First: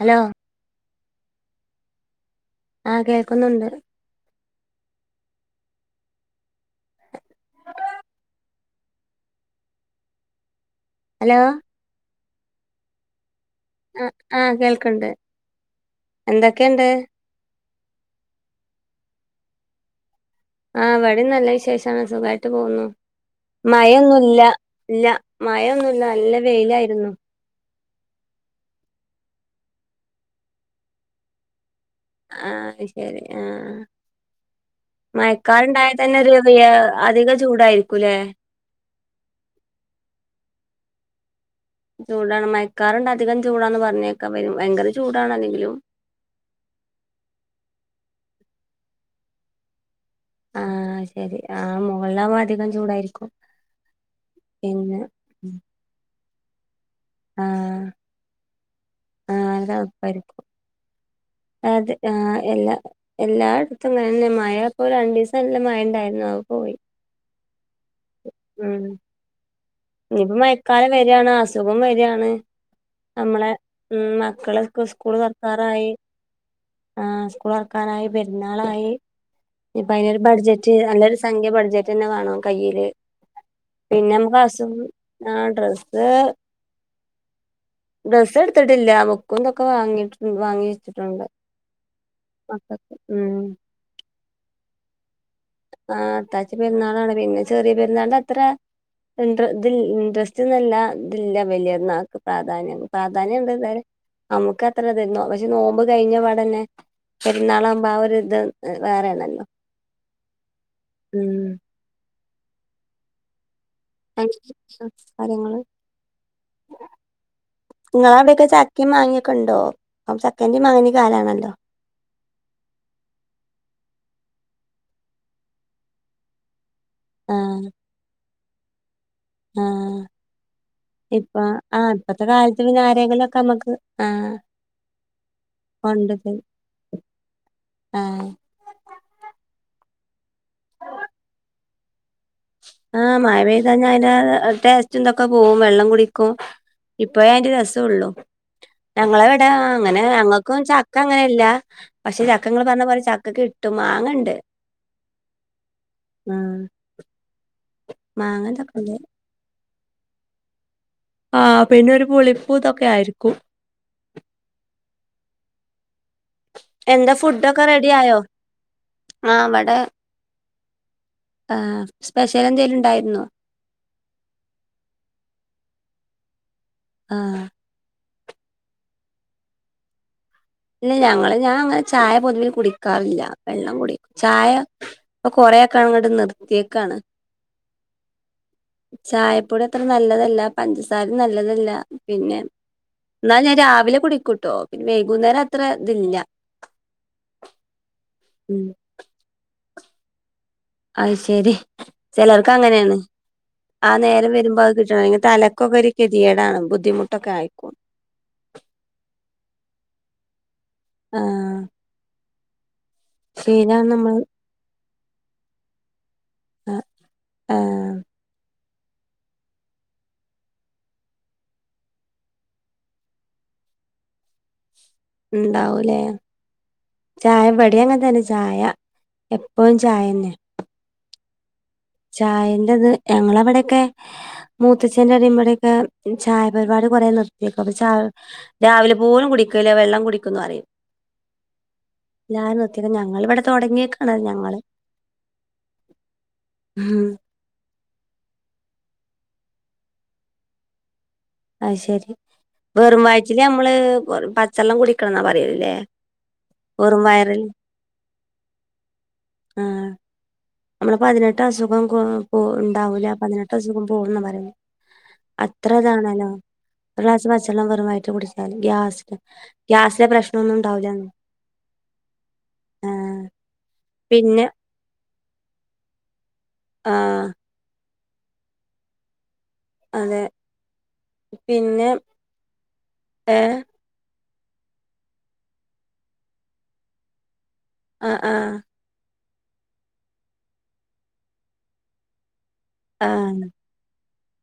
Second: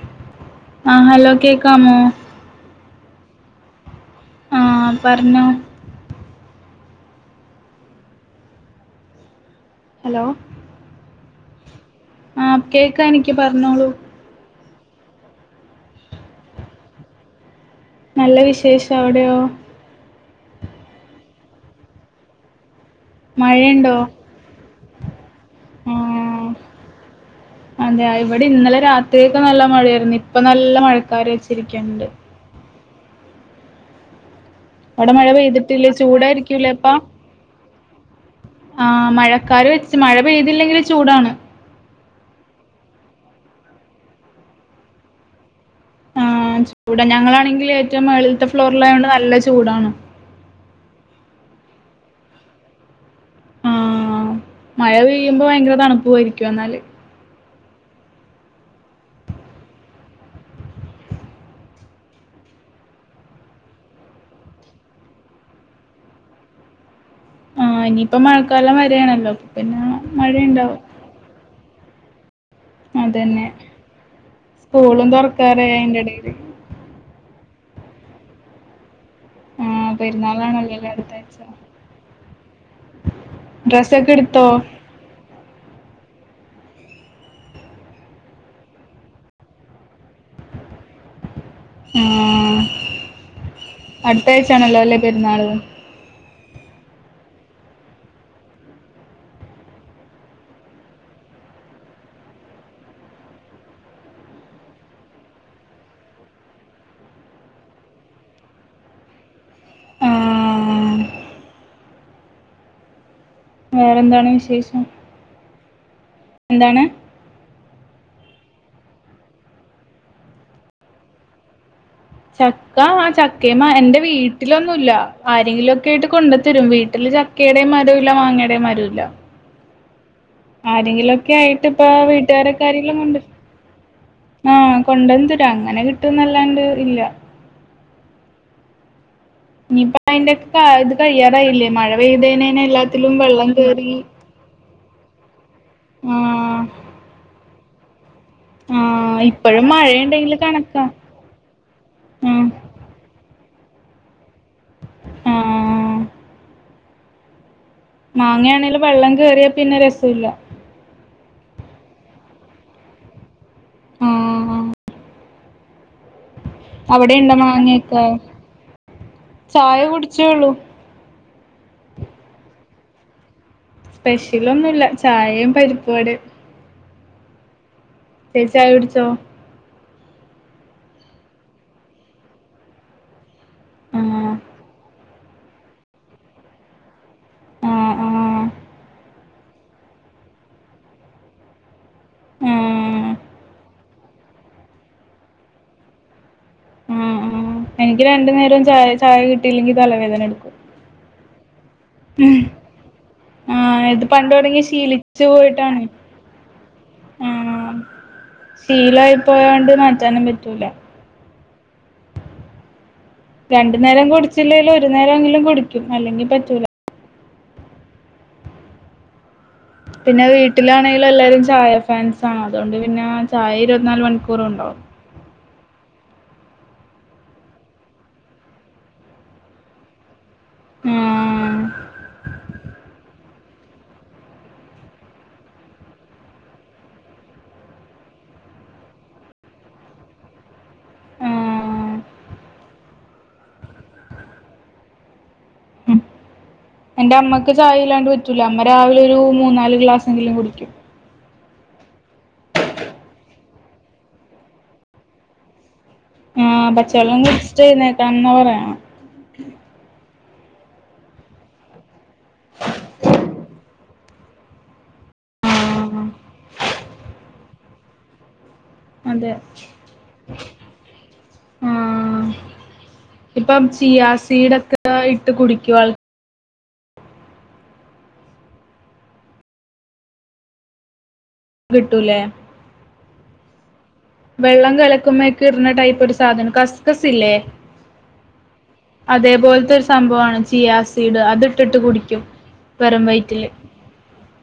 Hello ആഹ് hello കേക്കാമോ ആഹ് കേൾക്കുന്നുണ്ട് ആഹ് പറഞ്ഞോ ഹലോ ഹലോ ആഹ് കേക്കാ എനിക്ക് പറഞ്ഞോളൂ അഹ് ആഹ് കേൾക്ണ്ട് എന്തൊക്കെണ്ട് നല്ല വിശേഷം അവിടെയോ ആഹ് വടി നല്ല വിശേഷാണ് സുഖായിട്ട് പോകുന്നു മഴയുണ്ടോ മയൊന്നുല്ല ഇല്ല മയന്നുല്ല നല്ല വെയിലായിരുന്നു അതെയ ഇവിടെ ഇന്നലെ രാത്രിയൊക്കെ നല്ല മഴായിരുന്നു ഇപ്പൊ നല്ല മഴക്കാര് വെച്ചിരിക്കുന്നുണ്ട് ആഹ് അത് ശരി ആഹ് അവിടെ മഴ പെയ്തിട്ടില്ലേ മയക്കാര്ണ്ടായൽ തന്നെ ഒരു ചൂടായിരിക്കൂലേ [unintelligible] അധിക ചൂടായിരിക്കൂല്ലേ ആഹ് മഴക്കാര് വെച്ച് മഴ പെയ്തില്ലെങ്കിൽ ചൂടാണ് ചൂടാണ് മയക്കാറുണ്ട് അധികം ചൂടാന്ന് പറഞ്ഞേക്കാം ഭയങ്കര ചൂടാണ അല്ലെങ്കിലും ആഹ് ചൂടാ ഞങ്ങളാണെങ്കിൽ ഏറ്റവും മേളിൽത്ത ഫ്ലോറിലായോണ്ട് നല്ല ചൂടാണ് ആഹ് ശെരി ആഹ് മുകളിലാവ അധികം ചൂടായിരിക്കും ആഹ് മഴ പിന്നെ പെയ്യുമ്പോ ഭയങ്കര തണുപ്പു ആയിരിക്കും ന്നാല് ആഹ് ആഹ് സംസാരിക്കും അതെ ആഹ് എല്ലാ എല്ലായിടത്തും ഇങ്ങനെന്നെ മഴപ്പോ രണ്ടീസം അല്ല മഴ ണ്ടായിരുന്നു അഹ് പോയി ആഹ് ഇനിയിപ്പ മഴക്കാലം വരാണല്ലോ പിന്നെ ഇനിപ്പ മഴയുണ്ടാവും മയക്കാലം വരാണ് അസുഖം വരാണ് അതന്നെ നമ്മളെ ഉം മക്കളകെ സ്കൂളും സ്കൂൾ തുറക്കാറായി തൊർക്കാറായി അയിന്റെ എടേല് ആഹ് സ്കൂളൊർക്കാനായി പെരുന്നാളായി ആഹ് ഞ്ഞിപ്പൊ അയ്നൊരു ബഡ്ജറ്റ് പെരുന്നാളാണല്ലോല്ലേ നല്ലൊരു അടുത്താഴ്ച സംഖ്യ ബഡ്ജറ്റ്ന്നെ കാണണം കയ്യില് പിന്നെ നമുക്ക് ഡ്രസ്സക്കെടുത്തോ അസുഖം ആഹ് ഡ്രസ്സ് ഡ്രസ്സ് എടുത്തിട്ടില്ല ബുക്കും ഇതൊക്കെ വാങ്ങിണ്ട് വാങ്ങി വെച്ചിട്ടുണ്ട് മക്കക്ക് ഉം അടുത്ത ആഴ്ചയാണല്ലോ അല്ലേ പെരുന്നാളും ആഹ് അടുത്താ ആഴ്ച പെരുന്നാളാണ് പിന്നെ ചെറിയ പെരുന്നാളിന്റെ അത്ര ഇ ഇൻട്രസ്റ്റ്ന്നല്ല ഇല്ല വല്യർണ്ണാക്ക് പ്രാധാന്യം പ്രാധാന്യം ഉണ്ട് ഇതരെ നമുക്ക് അത്ര തരുന്നു പക്ഷെ നോമ്പ് കഴിഞ്ഞ പാടന്നെ പെരുന്നാളാവകുമ്പോ ആ ഒരു ഇത് വേറെ ആണല്ലോ ആഹ് ഉം വേറെന്താണ് വിശേഷം [unintelligible] കാര്യങ്ങൾ എന്താണ്. ങ്ങളവടെക്കെ ചക്കിം മാങ്ങിക്കെണ്ടോ പ്പൊ ചക്കന്റെം മാങ്ങന്റെം കാലാണല്ലോ. ചക്കാ.. ചക്കെമ്മാ എന്റെ വീട്ടിലൊന്നുല്ല ആരെങ്കിലെക്കയിട്ട് കൊണ്ടെത്തരും വീ ആഹ് ചക്കെയടെം മരുല്ല മാങ്ങയുടെം മരുല്ല. ആഹ് ഇപ്പ ആയിട്ട് ഇപ്പ ആഹ് പ്പത്തകാലത്ത്, വീട്ടുകാരൊക്കെ പിന്നെ ആരെങ്കിലും കൊണ്ടരും ആരെങ്കിലുക്കെ നമ്മക്ക് ആഹ്. ആഹ്, കൊണ്ടെന്ന് തരും അങ്ങനെ കൊണ്ടരും കിട്ടുന്നെല്ലാണ്ട് ഇല്ല. ആഹ് ഇനിപ്പയിനെരു ക്കായത് കഴിയാറായില്ലേ മഴ പെയ്തെയ്ന്. ആഹ് മഴ പെയ്താ ഞയിന്റെ ആ ടേസ്റ്റ ച്ച് ന്തൊക്കെ പോകും വെള്ളം കുടിക്കും ആഹ് ഇപ്പഴെ അയിന്റെ രസെള്ളു. ആഹ് ഞങ്ങളവടെ.. ഇപ്പഴും അങ്ങനെ മഴയുണ്ടെങ്കില് ഞങ്ങൾക്കും കണക്കാ ചക്ക അങ്ങനില്ല പക്ഷെ ഉം ചക്കങ്ങള്പറഞ്ഞ പോലെ ച കിട്ടും, മാങ്ങണ്ട് ആഹ് ആഹ്. മാങ്ങ മാങ്ങയാണെലും ഇതൊക്കെണ്ട് വെള്ളം കേറിയാ, പിന്നെ രസുല്ല. ആഹ് പിന്നെരു പുളിപ്പും തൊക്കെ ആയിരിക്കും. ഉം [inaudible] എന്താ അവിടെയുണ്ടോ ഫുഡെക്കെ റെഡിയാ മാങ്ങയൊക്കെ യോ, ആ വടെ. ചായ കുടിച്ചേള്ളൂ ആഹ്, സ്പെഷ്യലെന്തേലുണ്ടായിരുന്നോ. സ്പെഷ്യലെന്നുല്ല. ചായയും പരിപ്പ് വടെം. ആഹ്. നീ ചായുടിച്ചോ. ഞങ്ങള് ഞാ അങ്ങനെ ചായ പൊതുവെ കുടിക്കാറില്ല. വെള്ളം കുടി ആഹ് ചായ. പ്പൊ, കൊറെക്കെങ്ങണ്ട് നിർത്തീക്കാണ്. ആഹ് ആഹ്. ചായപ്പൊടി അത്ര നല്ലതെല്ല. പഞ്ചസാരിം നല്ലതെല്ല. പിന്നെ ആഹ് ന്നാ ഞാൻ രാവിലെ കുടിക്കൂട്ടോ പിന്നെ വൈകുന്നേരം അത്രതില്ല. ആഹ് ആഹ് എനിക്ക് രണ്ടു നേരം ചായ, ചായ, കിട്ടിയില്ലെങ്കിൽ തലവേദന എടുക്കും. അയാ ശെരി ചെലർക്ക് അങ്ങനെണ്. ആഹ് ആ ഇത് പണ്ട് നേരം വരുമ്പോ തൊടങ്ങി അത് കിട്ടെണം, ഇല്ലെങ്കി ശീലിച്ചു തലക്കൊക്കെ പോയിട്ടാണ് ഒര് കെതിയേടാണ്. ബുദ്ധിമുട്ടൊക്കെ ആയിരിക്കും. ആഹ് ശീലായി പോയേണ്ട് മാറ്റാനും പറ്റൂല. ആഹ് രണ്ടു ശീലാണ് നേരം നമ്മൾ കുടിച്ചില്ലേലും, ഒരു നേരങ്കിലും, കുടിക്കും. അല്ലെങ്കിൽ പറ്റൂല. ആഹ്. പിന്നെ വീട്ടിലാണെലും എല്ലാരും ചായ ഫാൻസാണ് അതേണ്ട് പിന്നാ.. ചായ ഇരുപത്തിനാല് മണിക്കൂറു ണ്ടാവും. ണ്ടാവുലേ.. ചായ ഇവടി അങ്ങെൻതെന്നെ ചായ എപ്പഴും ചായെന്നെ. ആഹ് ചായന്റത് ഞങ്ങളമ്പടെക്കെ. മൂത്തച്ചേന്റടിം മ്പടെക്കെ ചായ പരിപാടി കെറെ നിർത്തിക്ക്ണ് ചായ രാവിലപോലും കുടിക്കലില്ല വെള്ളം കുടിക്കുന്ന് പറിയും. ആഹ് ല്ലാരും നിത്തിക്ക്ണ് ഞങ്ങളിവടെ തുടങ്ങീക്കാണ് ഞങ്ങള്. ഉം എന്റമ്മക്ക് ചായ ഇല്ലാണ്ട് പറ്റൂല അമ്മ രാവിലെ ഒരു മൂന്നാല് ഗ്ലാസെങ്കിലും കുടിക്കും. അയ്ശെരി വെറുംവയറ്റില് നമ്മള് പച്ചെള്ളം കുടിക്കെണെന്നാ പറയല് ല്ലേ. ആഹ് വെറും പച്ചെവെള്ളം വയറിൽ കുടിച്ചിട്ട് എഴ്ന്നേക്കെണെന്നാ പറയാ. ആഹ്. നമ്മളെ പതിനെട്ടസുഖം കേ പോ ണ്ടാവൂല പതിനെട്ടസുകം പോകുന്നാ പറയാ. ആഹ് അത്രതാണല്ലോ ഒരു ഗ്ലാസ് പച്ചെള്ളം വെറുംവറ്റിൽ കുടിച്ചാല് ഗ്യാസ്. അതെ ഗ്യാസെ പ്രശ്നെന്നും ഉണ്ടാവൂലാന്ന്. ആഹ് ആഹ് ഇപ്പം ചിയാ പിന്നെ സീടൊക്കെ ഇട്ട് കുടിക്കും ആൾ ആഹ് അതെ പിന്നെ വിട്ടൂലേ ഏഹ് വെള്ളം കലക്കുമ്പ ഒക്കെ ഇരുന്ന ടൈപ്പ് ഒരു സാധനം കസ്കസ് ഇല്ലേ ആഹ് ആഹ് അതേപോലത്തെ ഒരു സംഭവമാണ് ജിയാസിഡ് അത്ട്ടിട്ട് കുടിക്കും വെറും ആഹ് വയറ്റില്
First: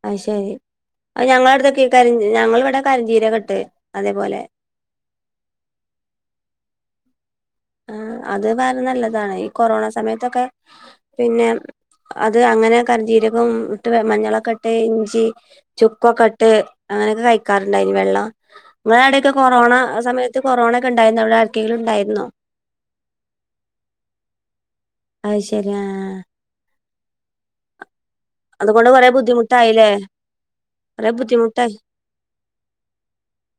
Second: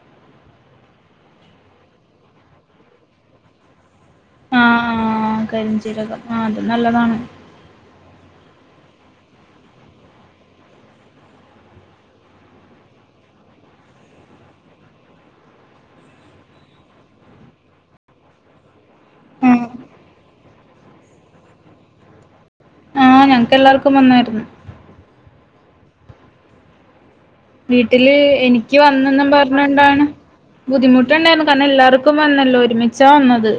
ആയ്ശരി അഹ് ഞങ്ങള അടുൊക്ക ക ഞങ്ങൾ ഇവിടെ കരിഞ്ചീരകെട്ട് അതേപോലെ ആഹ് ആഹ് കരിഞ്ചീരകം ആഹ് അത് നല്ലതാണ് ആഹ് അത് വേറെ നല്ലതാണ് ഈ കൊറോണ സമയത്തൊക്കെ പിന്നെ അത് അങ്ങനെ കരിജീരകം ഇട്ട് മഞ്ഞളൊക്കെ ഇട്ട് ഇഞ്ചി ചുക്കൊക്കെട്ട് അങ്ങനെയൊക്കെ കഴിക്കാറുണ്ടായിന് വെള്ളം നമ്മ അവിടെയൊക്കെ ആഹ് കൊറോണ സമയത്ത് കൊറോണ ഒക്കെ ഉണ്ടായിരുന്ന അവിടെ ആർക്കെങ്കിലും ഉണ്ടായിരുന്നോ ആഹ് ഞങ്ങക്ക് എല്ലാവർക്കും വന്നായിരുന്നു അത് ശരി ആഹ് വീട്ടില് എനിക്ക് അതുകൊണ്ട് കൊറെ വന്നന്നെന്നും പറഞ്ഞ ബുദ്ധിമുട്ടായില്ലേ കൊണ്ടാണ് കൊറെ ബുദ്ധിമുട്ടുണ്ടായിരുന്നു കാരണം ബുദ്ധിമുട്ടായി എല്ലർക്ക ക്ക വന്നല്ലോ ഒരുമിച്ചാ വന്നത്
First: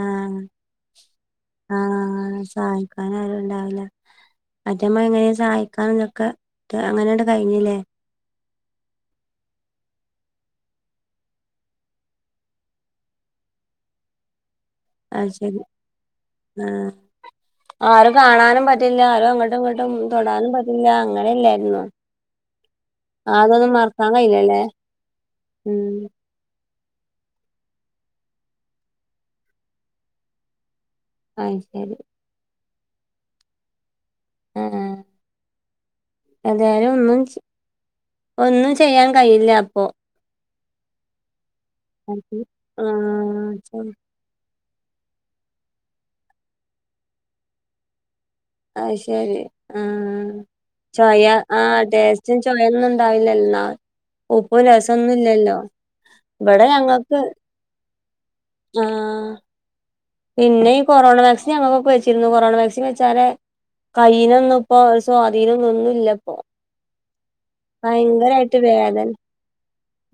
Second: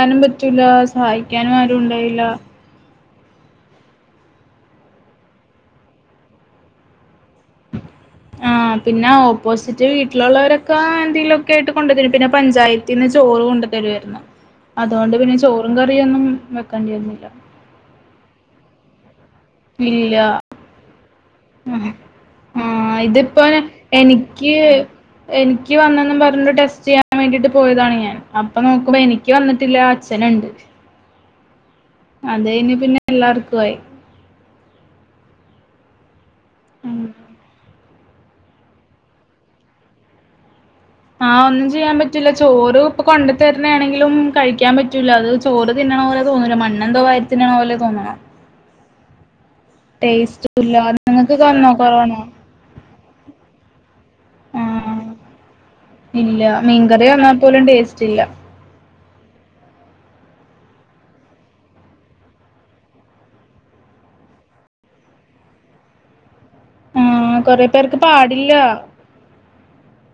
ആ പറ്റൂില്ല സഹായിക്കാനും ആരും ഉണ്ടായില്ല കനാലും ഉണ്ടാവില്ല അതമ്മ എങ്ങനെയാ സഹായിക്കാ എന്നൊക്കെ അങ്ങനെയണ്ട് കഴിഞ്ഞില്ലേ ആഹ് പിന്നെ ഓപ്പോസിറ്റ് വീട്ടിലുള്ളവരൊക്കെ എന്തെങ്കിലുമൊക്കെ ആയിട്ട് കൊണ്ടുവരെ പിന്നെ പഞ്ചായത്ത് പിന്നെ ചോറ് കൊണ്ടത്തരുമായിരുന്നു അതുകൊണ്ട് അത് പിന്നെ ശരി ചോറും കറിയും ഒന്നും ആ വെക്കേണ്ടിായിരുന്നില്ല ആരും കാണാനും പറ്റില്ല ആരും അങ്ങോട്ടും ഇങ്ങോട്ടും ഇല്ല തൊടാനും പറ്റില്ല അങ്ങനെ ഇല്ലായിരുന്നു ആഹ് ഇതിപ്പോ എനിക്ക് കഴിയില്ലല്ലേ എനിക്ക് ഉം വന്നന്നും പറഞ്ഞു ടെസ്റ്റ് ചെയ്യൻ ൻ വേണ്ടിട്ട് പോയതാണ് ഞാൻ അപ്പൊ നോക്കുമ്പോ എനിക്ക് വന്നിട്ടില്ല അച്ഛനുണ്ട് ആയ്ശരി അത് കഴിഞ്ഞ് പിന്നെ എല്ലാർക്കും ആയി ആഹ് അതായാലും ഉം. ഒന്നും ഒന്നും ചെയ്യാൻ കഴിയില്ല അപ്പൊ ആഹ് ഒന്നും ചെയ്യാൻ ആ പറ്റൂല്ല ചോറ് ഇപ്പൊ കൊണ്ടു തരുന്ന ചെ- ആണെങ്കിലും കഴിക്കാൻ പറ്റും പറ്റൂല അത് ചോറ് തിന്നണ പോലെോന്നൂ മണ്ണെന്തോ കയത്തി ന്നണ പോല തോണണം ആയ്ശരി ആഹ് ടേസ്റ്റുല്ല ചോയ നിങ്ങക്ക് വന്നോ ആഹ് കൊറോണ? ദടേസ്റ്റും ചൊയ ഒന്നും ഉണ്ടാവില്ല എന്നാ ഉപ്പും രസം ആഹ് ഒന്നും ഇല്ലല്ലോ ഇല്ല ഇവിടെ മീൻകറി വന്നാൽ പോലും ടേസ്റ്റ് ഇല്ല ആഹ് പിന്നെ ഈ കൊറോണ വാക്സിൻ ഞമ്മക്കൊപ്പ വച്ചിരുന്നു കൊറോണ വാക്സിൻ വെച്ചാല് കൈയിനൊന്നും ഇപ്പൊ സ്വാധീനംന്നും ഒന്നും ഇല്ലപ്പോ ആഹ് കൊറെ ആഹ് പേർക്ക് പാടില്ല ഭയങ്കരായിട്ട് വേദതൻ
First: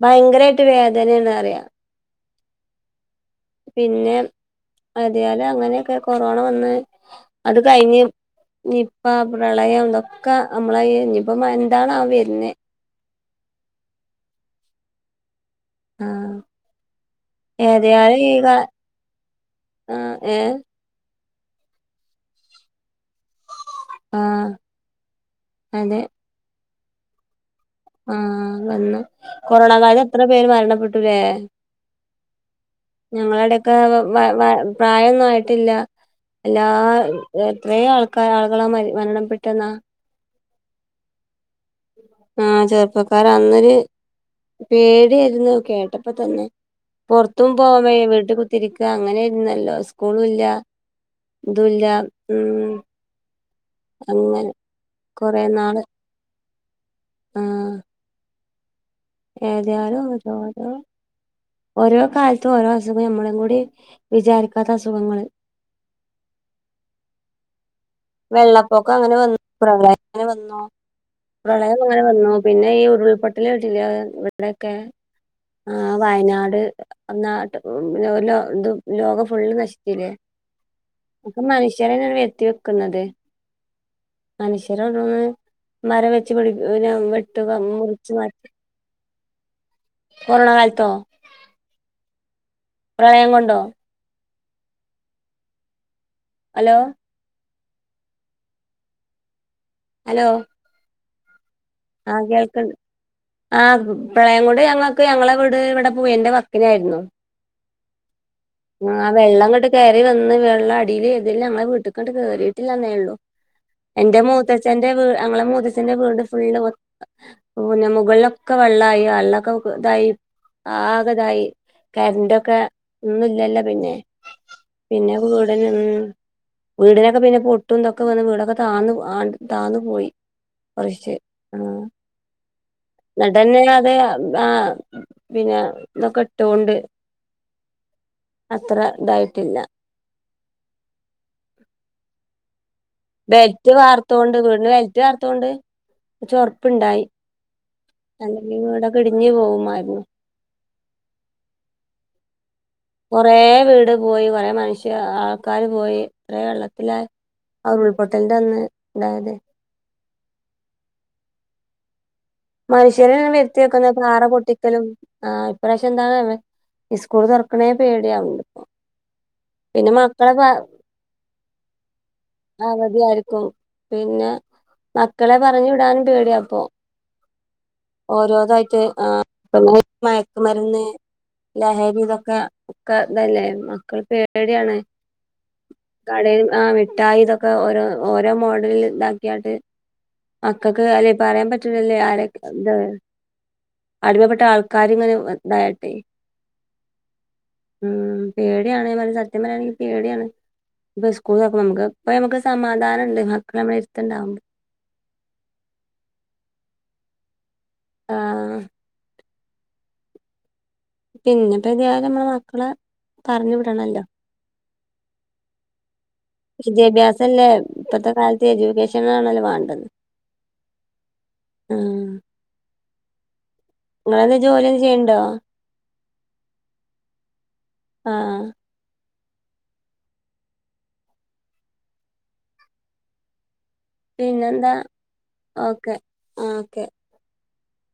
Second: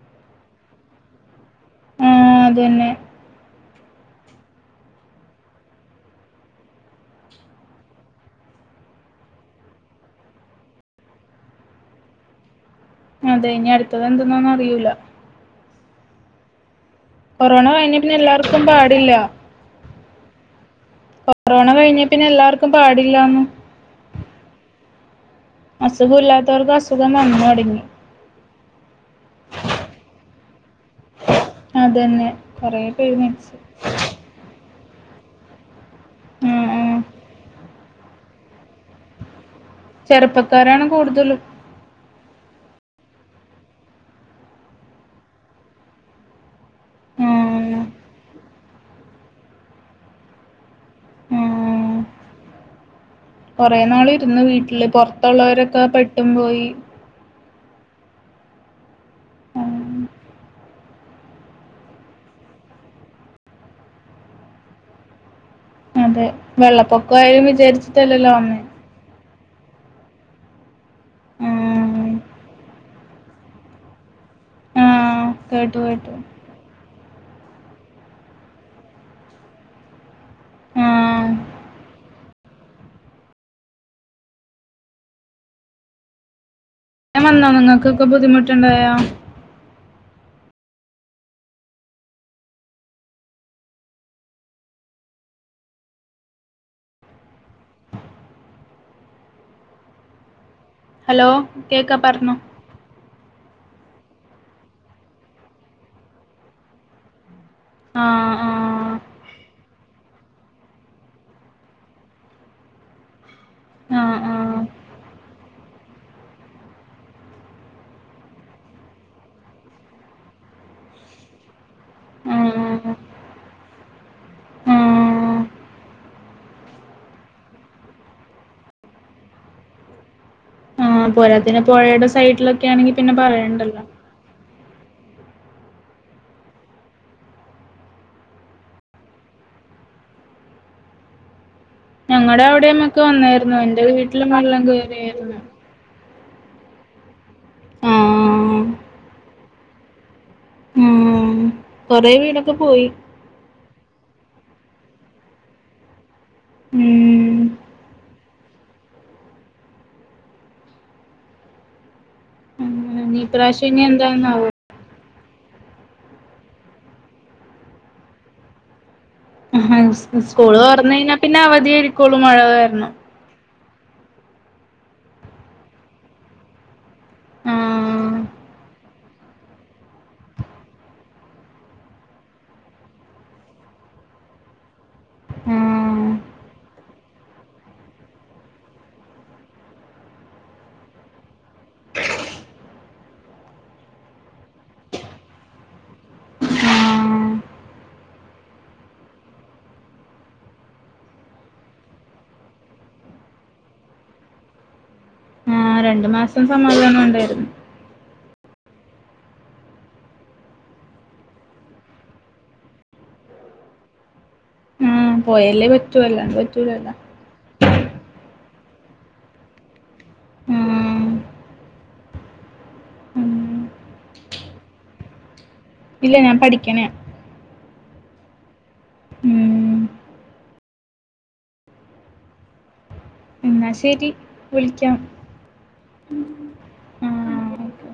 ഭയങ്കരായിട്ട് വേദനെണ് അറിയ ആഹ് അതന്നെ പിന്നെ അതാല അങ്ങനെയൊക്കെ കൊറോണ വന്ന് അത് കഴിഞ്ഞ് നിപ്പ പ്രളയം ഇതൊക്കെ നമ്മള ഇനിപ്പ എന്താണവ വരുന്നെ അതെ ഇനി അടുത്തത് എന്തന്നന്നും അറിയില്ല ആഹ് കൊറോണ കഴിഞ്ഞ പിന്നെ ഏതായാലും ഈ കാ എല്ലാർക്കും പാടില്ല ആഹ് ഏ കൊറോണ കഴിഞ്ഞ പിന്നെ എല്ലാർക്കും പാടില്ലന്ന് ആഹ് അതെ അസുഖം ഇല്ലാത്തവർക്ക് അസുഖം വന്നു തുടങ്ങി ആഹ് തന്നെ കൊറോണ കാലം എത്ര പേര് മരണപ്പെട്ടുലെ അതന്നെ കൊറേ പേര് മരിച്ച്. ഞങ്ങളടെ മ മ പ്രായൊന്നും ആയിട്ടില്ല എല്ലാ ആഹ് ആഹ് കുറെ ആളുകളാ മ മരണംപെട്ടെന്നാ. ചെറുപ്പക്കാരാണ് കൂടുതലും. ആഹ ചെറുപ്പകാര അന്നൊരു പേടിയായ്രുന്നു കേട്ടപ്പ തന്നെ. പൊർത്തും പോകാ ആഹ് വയ്യ വീട്ട് കുത്തിരിക്ക അങ്ങനെര്ന്നല്ലോ സ്കൂലല്ല ദുല്ലാ മ്.. കൊറെ നാള് ഇരുന്ന് വീട്ട്ല് കൊറെ നാള് പൊറത്തോള്ളോരൊക്കെ പെട്ടും പോയി ആഹ്.. ഏതിയാലു [unintelligible] ങ്ങൻത്താ ഓഡ്റ് ഓരോ കാലത്തും ഓരോ അസുഖം ഞമ്മളു കൂടി വിചാരിക്കാത്ത അസുഖങ്ങള്. അതെ വെള്ളപ്പൊക്ക ആയും വിചാര്ച്. വെള്ളപ്പൊക്ക അങ്ങനെ വന്നു പ്രളയം അങ്ങനെ വന്നു. പ്രളയം അങ്ങനെ ആഹ്. വന്നു പിന്നെ ഈ ഉരുൾപൊട്ടലേട്ടിലേ ആ ഇവിടെക്കെ ആഹ് ആ കേട്ടു കേട്ടു വയനാട് നാട്ട് ലോ ലോ ലോകം ഫുള്ള് നശിച്ചിലെ? ആഹ് കെ മനുഷ്യരെന്നെ വെര്ത്തി കുന്നത് അനുശര [unintelligible] മരം വെച്ച് പിടി ഞാൻ വന്നോ വെട്ടുക നിങ്ങൾക്കൊക്കെ മുറിച്ചു മാറ്റ [inaudible] കൊറോണ കാൽത്തോ പ്രളയം കൊണ്ടോ? ഹലോ.. ഹലോ.. ഹലോ.. കേക്കാ ആ പറഞ്ഞോ കേൾക്ണ്ട്. ആ പ്രളയം കൊണ്ട് ഞങ്ങക്ക് ഞങ്ങളെ വീട് ഇവിടെ പുയന്റെ വക്കിലായിരുന്നു. ആഹ് ആഹ് ആ വെള്ളം ങ്ങട്ട് കയറി വന്ന് വെള്ളം അടിയിൽ ഏതിലും ഞങ്ങളെ വീട്ട്ങ്ങട്ട് കേറിട്ടില്ലന്നേ ള്ളു. ആഹ് എന്റെ മൂത്തച്ഛന്റെ വീ ഞങ്ങളെ മൂത്തച്ഛന്റെ വീട് ഫുള്ള് ഓ ഞ മുകളിലൊക്കെ വെള്ളായി വെള്ളൊക്കെ ഇതായി ആകതായി ആഹ് കരണ്ടൊക്കെ ആഹ് ഒന്നുല്ലല്ലോ പിന്നെ. പിന്നെ ആഹ് വ്ടെന്നെ മ് വീടിനൊക്കെ പിന്നെ പൊട്ടുംതൊക്കെ വന്ന് വീടൊക്കെ താന്നു ആ താന്നു പോയി കൊറച്ച് പിന്നെ പൊഴയുടെ സൈഡിലൊക്കെ ആണെങ്കി പിന്നെ പറയണ്ടല്ലൊ അതാ പിന്നെ തൊക്കെ ഇട്ടോണ്ട് അത്ര ഇതായിട്ടില്ല. ഞങ്ങടെ അവിടേന്നും ബെൽറ്റ് വാർത്തോണ്ട് വീടിന് ബെൽറ്റ് കേറിയായിരുന്നു വാർത്തോണ്ട് ചൊറപ്പ്ണ്ടായ് ആഹ് അല്ലെങ്കിൽ വീടൊക്കെ ഇടിഞ്ഞു പോവുമായിരുന്നു. ഉം കൊറേ വീടൊക്കെ പോയി. കൊറെ വീട് പോയി കൊറെ മനുഷ്യ ആൾക്കാര് പോയി ഇത്ര വെള്ളത്തിലാ ഉം ആഹ് ഉരുൾപൊട്ടൽന്റെ അന്ന് ണ്ടായത്. അങ്ങനെ മനുഷ്യരാ ഇനി വെരുത്തി ഇപ്രാവശ്യം ഇനി വെക്ക്ന്നത് പാറ എന്താന്നാവോ പൊട്ടി- തലും ആഹ് ഇപ്രാശ്യം എന്താണ് ഇസ്കൂൾ തുറക്കണേ പേടിആവ് ണ്ട്പ്പൊ ആഹ് സ്കൂള് തൊറന്നഴിഞ്ഞാ പിന്നെ അവധിയായിരിക്കുള്ളൂ മഴ കാരണം. കാര്ക്കും പിന്നെ മക്കളെ പറഞ്ഞു വിടാനും പേടിയ പ്പൊ. ആഹ് ഓരോതായിട്ട് ആ പ്പൊമ മയക്ക്മര്ന്ന് ലഹരി തൊക്കെ ഒക്കെ തല്ലേ മക്കൾ പേടിആണ്. ആഹ് കടയിൽ ആഹ് മിട്ടായി ഇതൊക്കെ ഓരോ ഓരോ മോഡല് ഇതാക്കിഇട്ട് മക്കക്ക് അല്ലെ പറയാൻ പറ്റൂല്ലല്ലേ ആരൊ എന്താ അടിമപ്പെട്ട ആൾക്കാര് ഇങ്ങനെ ഇതായിട്ടെ ആഹ് ഉം പേടിയാണ് സത്യം പറയാണെങ്കിൽ പേടിയാണ് ഇപ്പ സ്കൂള് തൊറക്കുമ്പൊ നമുക്ക് ഇപ്പ നമുക്ക് സമാധാനണ്ട് മക്കൾ നമ്മളെ അടുത്തുണ്ടാവുമ്പൊ ആഹ്‌ രണ്ടു മാസം സമാദാനം ഉണ്ടായിരുന്നു ആഹ്‌ പിന്നെപ്പൊ ഏതായാലും നമ്മളെ മക്കളെ പറഞ്ഞു വിടണല്ലൊ ഉം പോയല്ലേ പറ്റൂ അല്ലാണ്ട് പറ്റൂലല്ലോ വിദ്യാഭ്യാസല്ലേ ഇപ്പത്തെ കാലത്ത് എജ്യൂക്കേഷൻ ആണല്ലോ വേണ്ടത് ആഹ് ആഹ് ഉം നിങ്ങെളെന്തേലും ജോലിയും ചെയ്യുണ്ടോ ഇല്ല ഞാൻ പഠിക്കണ് ആഹ്‌ ഉം എന്നാ ശെ [unintelligible] പിന്നെന്താ ഓക്കേ ഓക്കേ ആഹ് ഓക്കെ